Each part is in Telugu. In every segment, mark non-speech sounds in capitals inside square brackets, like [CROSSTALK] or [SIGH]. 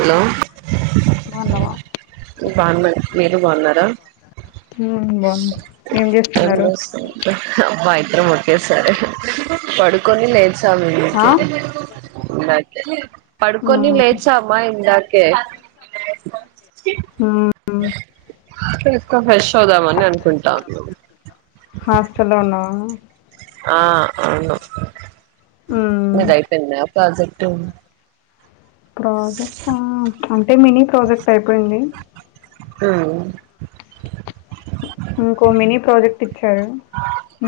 హలో బావున్నావ బాగున్న మీరు బాగున్నారా ఉమ్ బాగున్నాం ఏం చేస్తున్నారు అబ్బా ఇద్దరం ఒకేసారే పడుకొని లేచాము ఆ ఇందాకే ఇందాకే పడుకొని ఉమ్ లేచా అమ్మా ఇందాకే ఉమ్ ఎక్కువ ఫ్రెష్ అవుదామని అనుకుంటాల్ హాస్టల్లో ఉన్నావా ఆ అవును ఉమ్ మీదయిపోయింద ప్రాజెక్టు ప్రాజెక్ట్ అంటే మినీ ప్రాజెక్ట్ అయిపోయింది ఉమ్ ఇంకో మినీ ప్రాజెక్ట్ ఇచ్చారు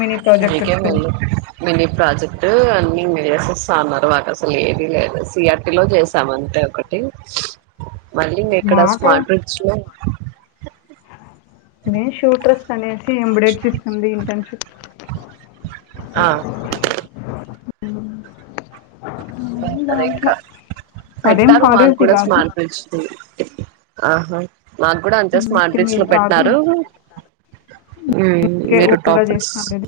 మినీ ప్రాజెక్టు మీకే టు మేలు మినీ ప్రాజెక్ట్ అన్ని ఇ చేసేస్తా ఉన్నారు మాకు అసలు ఏమీ లేదు సిఆర్టీ లో చేస్ సెవంతే ఒకటి మళ్ళీ ఇం ఎక్కడ మాట స్మాల్ బ్రిడ్జ్ లో ఇదే షూ ట్రస్ట్ అనేసి ఎంబడేడ్స్ ఇస్తుంది ఇంటర్న్షిప్ ఆ ద దాంట్లో ఇంకా అదేం పెట్టారు మాకు కాలేజ్ది కూడా కాదు స్మాల్ బ్రిడ్జి ది ఆహా నాకు కూడా అంతే స్మార్ట్ ఏం బ్రిజ్లో కాదు పెట్టారు ఉమ్ మీరు ఓన్గా టాపర్స్ చేస్తాను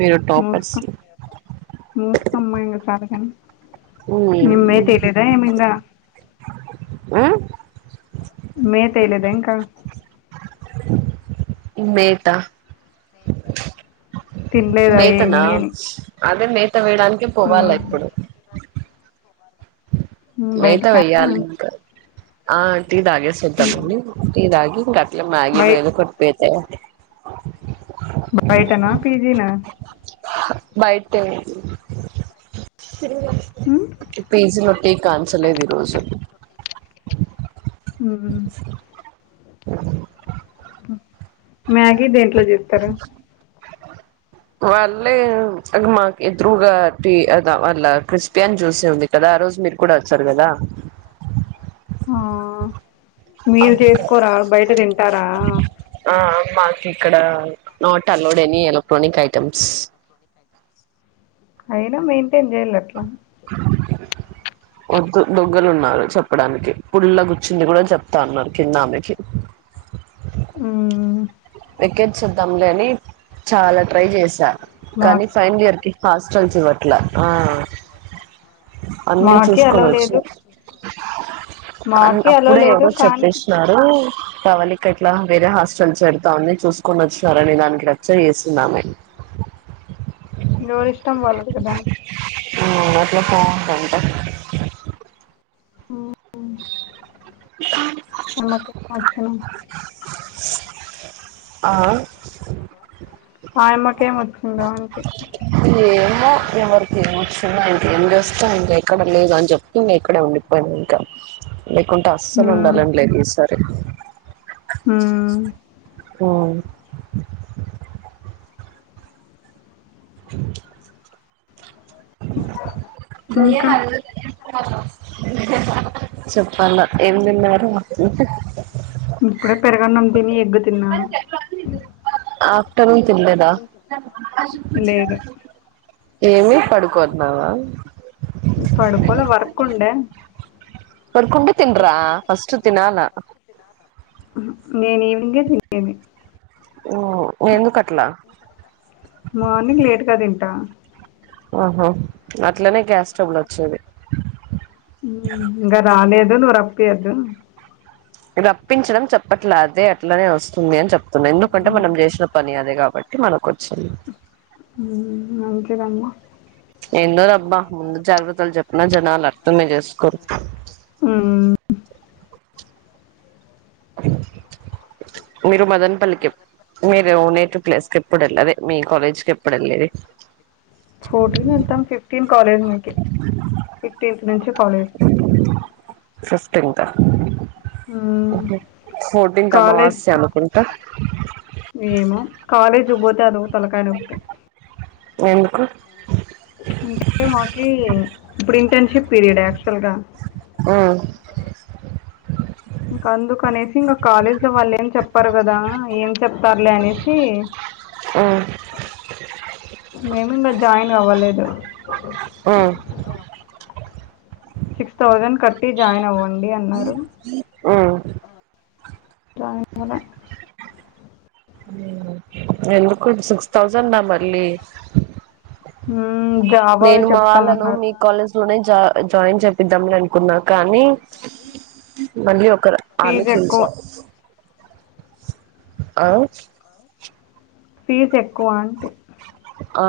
మీరు టాపర్స్ మూసుకొమ్మా ఇంగ సాలుగాని మ్మ్ ఏమ్మే తెలిదా ఏమింగా ఆ మే తేలేద ఇంకా లేదా తినలేదా ఏమి మేతనా అని అదే మేత వేయడానికి పోవాలా ఉమ్ ఇప్పుడు మేత బయటికా వెయ్యాలి ఇంకా ఆ టీ తాగేసి ఉమ్ ద్దమనీ టీ తాగిఇంగట్లే బయ మ్యాగినో ఏదోకటిట్పోతే బయటనా పీజీ నా బయటే ఉమ్ [INAUDIBLE] పేజీలో టీ కాన్ చలేదు ఈరోజు ఉ మ్యాగీ దేంట్లో చేస్తారు వాళ్ళే అ మాకు ఎదురుగా అది వాళ్ళ క్రిస్పి అని చూసే ఉంది కదా ఆ రోజు మీరు కూడా వచ్చారు కదా ఆ మీరు చేసుకోరా బయట తింటారా ఆ మాకు ఇక్కడ not allowed any electronic items అయినా మెయింటైన్ చేయాల అట్లా క వద్దు దొంగలున్నారు చెప్పడానికి పుల్ల కూర్చింది కూడా చెప్తా ఉన్నారు కిన్నామెకి ఆ ఎక్కెర్ చిద్దాంలేని చాలా ట్రై చేశారు మా కానీ ఫైన్ ఇయర్ కి హాస్టల్స్ ఇవ్వట్ల అన్నీ మాకి అలో చూసుకోని వచ్చు లేదు అ మాకి అలో అప్పుడే లేదు ఎవరో కానీ చెప్పేస్తున్నారు కావలిక ఇట్లా వేరే హాస్టల్ జరి తాంది చూసుకొనిచ్చినారు అనే దానికి రచ్చ చేసిందామే ఎవరి ఇష్టం వాళ్లది కదా ఆ అట్ల ఫ్లో ఉంటది ఉహు అ ఇప్పుడు మరికేల్ కి వచ్చినం ఆ ఆయమ్మ కేం వచ్చిందో అంటి ఏమో ఎవరికి ఏం వచ్చిందొ ఇంక ఏం జెస్తం ఇంకెక్కడ లేదు అని చెప్తు అక్కడే ఉండిపోయింది ఇంకా లేకుంటే అస్సలు హ్మ్ ఉండాలని లేదు ఈసారి హ్మ్ ఆ అ ఇంకా దయ్యాలు అవి [UNINTELLIGIBLE] చెప్పాల ఏం తిన్నారు ఇప్పుడే పెరుగన్నం తిని ఎగ్గు తిన్నా ఆఫ్టర్నూన్ తినలేద లేదు ఏమి పడుకోన్నావా పడుకోలే వర్క్ ఉండే పడుకుంటే తిన్రా ఫస్ట్ తినాల నేను ఈవినింగే తినేది ఓ ఎందు కట్లా మార్నింగ్ లేట్గా తింటా ఆహా అట్లనే గ్యాస్ ట్రబుల్ వచ్చేది ఉమ్ ఇంగా రాలేదు నువ్వు రపీయొద్దు రప్పించడం చెప్పట్లే అదే అట్లనే వస్తుంది అని జేప్తున్నా ఎందుకంటే ఉమ్, మనం జేసిన పని అదే గాబట్టి మనకు వచ్చింది ఉమ్ మంచిదమ్మ ఏందో రబ్బా ముందు జాగ్రత్తలు జెప్పిన జనాలు అర్థమే జేసుకోరు ఉమ్ మీరు మదనపల్లికెప్పు మీరు నేటివ్ ప్లేస్ కెప్పుడు యెళ్ళేది అదే మీ కాలేజ్ కి ఎప్పుడు యెళ్ళేది ఫోర్టీన్ వెళ్తాం ఫిఫ్టీన్ కాలేజ్ మీకి ఫిఫ్టీన్త్ నుంచి కాలేజ్ ఫిఫ్టీన్తా ఉమ్, ఫోటీన్త్ కాలేజ్ అమావాస్య అనుకుంటా ఏమో కాలేజ్ కు బోతే అదో తలకాయల నొప్పి ఎందుకు అంటే మాకి ఇప్పుడు ఇంటర్న్షిప్ పీరియడ్ యాక్చువల్ గా అ ఇంకా అందుకనేసి ఇంకా కాలేజ్ లో వాళ్ళు ఏం చెప్పరు గదా ఏం చెప్తారులే అనేసి ఉమ్ మేమింగా జాయిన్ అవ్వలేదు ఉ సిక్స్ థౌజండ్ కట్టి జాయిన్ అవ్వండి అన్నారు ఉమ్ జాయిన్ అవ్వల ఉ ఎందుకు సిక్స్ థౌసండా మళ్ళీ మ్మ్, జావావే నేను మా వాళ్ళను చెప్తామన్నారు మీక్ కాలేజ్ లోనే జా జాయిన్ చేపిద్దాంలే అనుకున్నా కానీ మళ్ళీ ఒక ఫీజు ఆలోచించ ఎక్కువ ఆ ఫీజ్ ఎక్కువ అంటే ఆ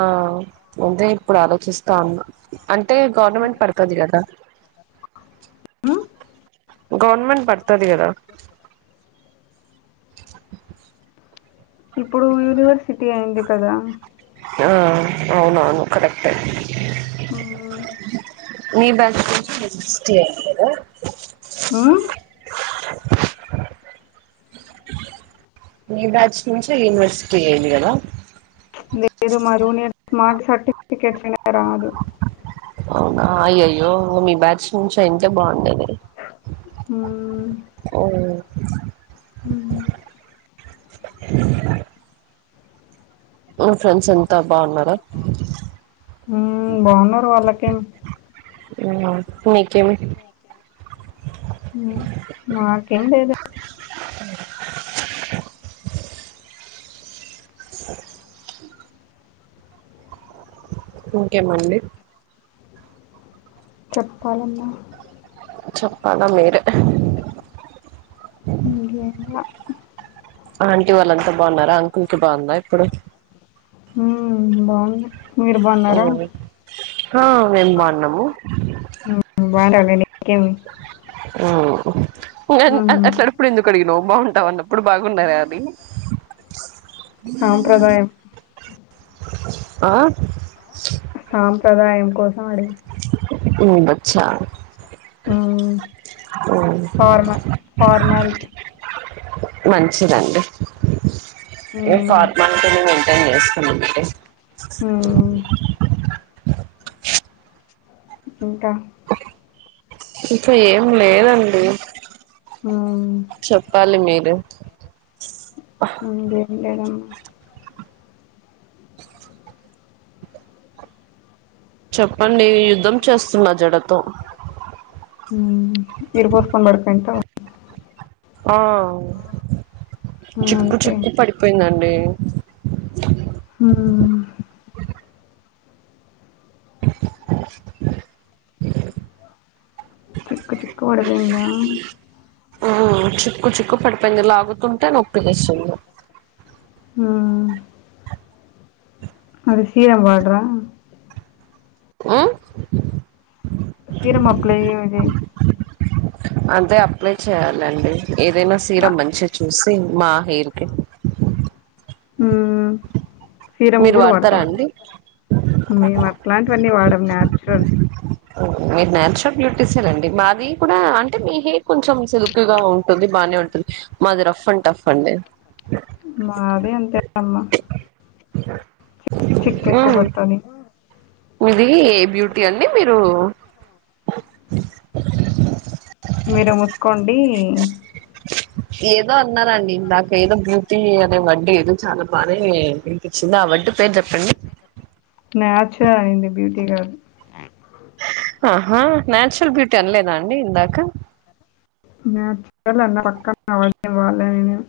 ముందే ఇప్పుడు ఆలోచిస్తా ఉన్న అంటే గవర్నమెంట్ పడతది గదా మ్మ్? గవర్నమెంట్ పడతది గదా [INAUDIBLE] ఇప్పుడు యూనివర్సిటీ అయింది కదా ఆ అవునవును కరెక్టే మ్మ్. మీ బ్యాచ్ నుంచే యూనివర్సిటీ అయింది గదా ఆ మీ బ్యాచ్ నుంచే యూనివర్సిటీ అయింది గదా లేదు మా జూనియర్స్ మాక్ సర్టిఫికెట్ పైన రాదు అవునా అయ్యయ్యో మీ బ్యాచ్ నుంచి అయింటే బాగుండేది మ్మ్. ఉమ్ ఉమ్ ఇ [INAUDIBLE] మీ ఫ్రెండ్స్ అంత బావున్నారా హ్మ్. బావున్నారు వాళ్ళకేం. ఉమ్ నీకేమి ఉమ్ మాకేం లేదన్ స [INAUDIBLE] ఇంకేమండి చెప్పాలమ్మా చెప్పాల మీర్ ఇంకేం లా ఆంటీ వాళ్ళంత బావున్నారా అంకుల్ కి బావుందా ఇప్పుడు ఉమ్ బాగుంది ఓ హ మేం బావున్నము బావుంటావులే నీకేమి ఉమ్ పు అన్ అన్ హ్మ్. అట్లటప్పుడు ఎందుకడిగినవ్ బాగుంటావన్నప్పుడు బాగున్నవా అని సాంప్రదాయం ఆ సాంప్రదాయం కోసం అడిగిన ఉండొచ్చా హ్మ్. ఉమ్ ఫార్మ ఫార్మాలిటీ. మంచిదండి మి హ్మ్. ఫార్మాలిటీని మెయింటెన్ జేస్ ఉంటయ్ ఉమ్ ఇంకా ఇంక ఏం లేదండి హ్మ్. చెప్పాలి మీరే ఇంగేం లేదమ్మ చెప్పండి యుద్ధం చేస్తున్నా జడతో ఊ ఇరబోసుకొని పడుకుంటా ఆ హ్మ్. చిక్కు అంతే. చిక్కు పడిపోయిందండి హూ చిక్కు చిక్కు పడిపోయిందా ఊ చిక్కు చిక్కు పడిపోయింది లాగు అలా లాగుతుంటే నొస్తది ఊ అది సీరం వాడరా ఊ సీరం అప్లై చేయిర్రి అంతే అప్లై చేయాలండి ఏదైనా సీరమ్ మంచిది చూసి మా హెయిర్ కి ఊ సీరమ్ మీరు కూడా వాడతారా వాడతావా అండి మేం అట్లాంటివన్నీ వాడం న్యాచురల్ ఊ మీరు న్యాచురల్ బ్యూటీసే లేండి మాది కూడా అంటే మీ హేర్ కొంచెం సిల్ కుగా ఉంటుంది బానే ఉంటుంది మాది రఫ్ అండ్ టఫ్ అండి మాదీ అంతే అమ్మ చిక్కు ఎక్కువ మ్మ్ పడతాది మీది బ్యూటీ అండి మీరు మీరే మూసుకోండి ఏదో అన్నారండి ఇందాక ఏదో బ్యూటీ అనే వడ్డే ఏదో చాలా బానే విన్పి చింది ఆ వర్డ్ పేరు చెప్పండి న్యాచురల్ అండి బ్యూటీ గాదు హా హా న్యాచురల్ బ్యూటీ అనలేదా అండి ఇందాక న్యాచురల్ అన్నా పక్కన ఆ వర్డేం వాడలే నేను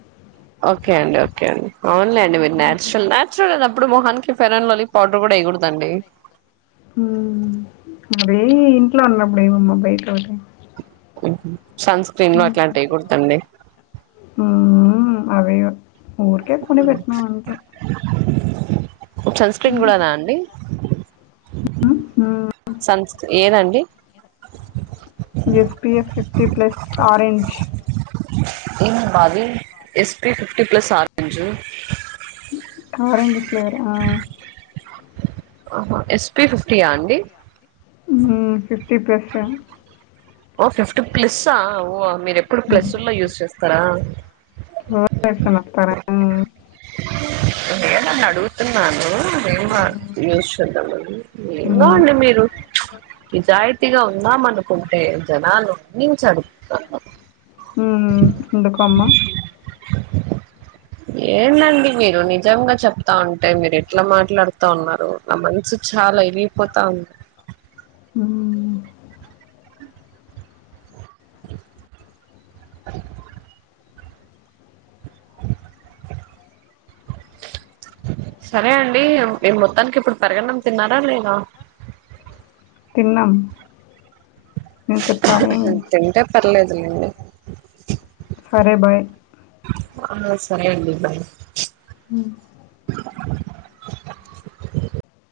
ఓకే అండి ఓకే అండి అవును లేండి మీరు న్యాచురల్ న్యాచురల్ అయినప్పుడు మొహానికి ఫేరెన్ లవ్లీ పౌడర్ కూడా ఎయకూడదండి ఊ మరీ ఇంట్లో ఉన్నప్పుడు ఎయ్యమమ్మా బయట [INAUDIBLE] సన్స్ ఊ అదే ఓ ఊరికే కొని పెట్టినా అంతే సన్ స్క్రీన్ మ్మ్. కూడానా అండి మ్మ్. సన్స్ ఏదండి G P F fifty plus orange ఏం బాది S P fifty plus orange orange flavour ఆ ఆహా ఎస్ పి ఫిఫ్టీ యా అండి ఊ ఫిఫ్టీ ప్లెస్ యే ఓ ఫిఫ్టీ ప్లస్ ఆ ఓ మీరు ఎప్పుడూ ప్లస్సుల్లో యూజ్ చేస్తారా [INAUDIBLE] ఏస్కొని వస్తారా నేను ఏం అని అడుగుతున్నాను నేను మా యూస్ చూద్దాం అని ఏందో అండి మీరు నిజాయితీగా ఉందాం అనుకుంటే జనాలు ఉన్నించడు [INAUDIBLE] హుమ్ ఎందుకమ్మం ఎందండీ మీరు నిజంగా చెప్తా ఉంటే మీరు ఎట్లా మాట్లాడుత తా ఉన్నారు నా మనసు చాలా వెరిగిపోతా ఉంది ఉమ్ సరే అండి మీరు మొత్తానికి ఇప్పుడు పెరుగు అన్నం తిన్నారా లేదా తిన్నం తింటే పర్లేదులేండి సరే బాయ్ ఆ సరే అండి బాయ్ హు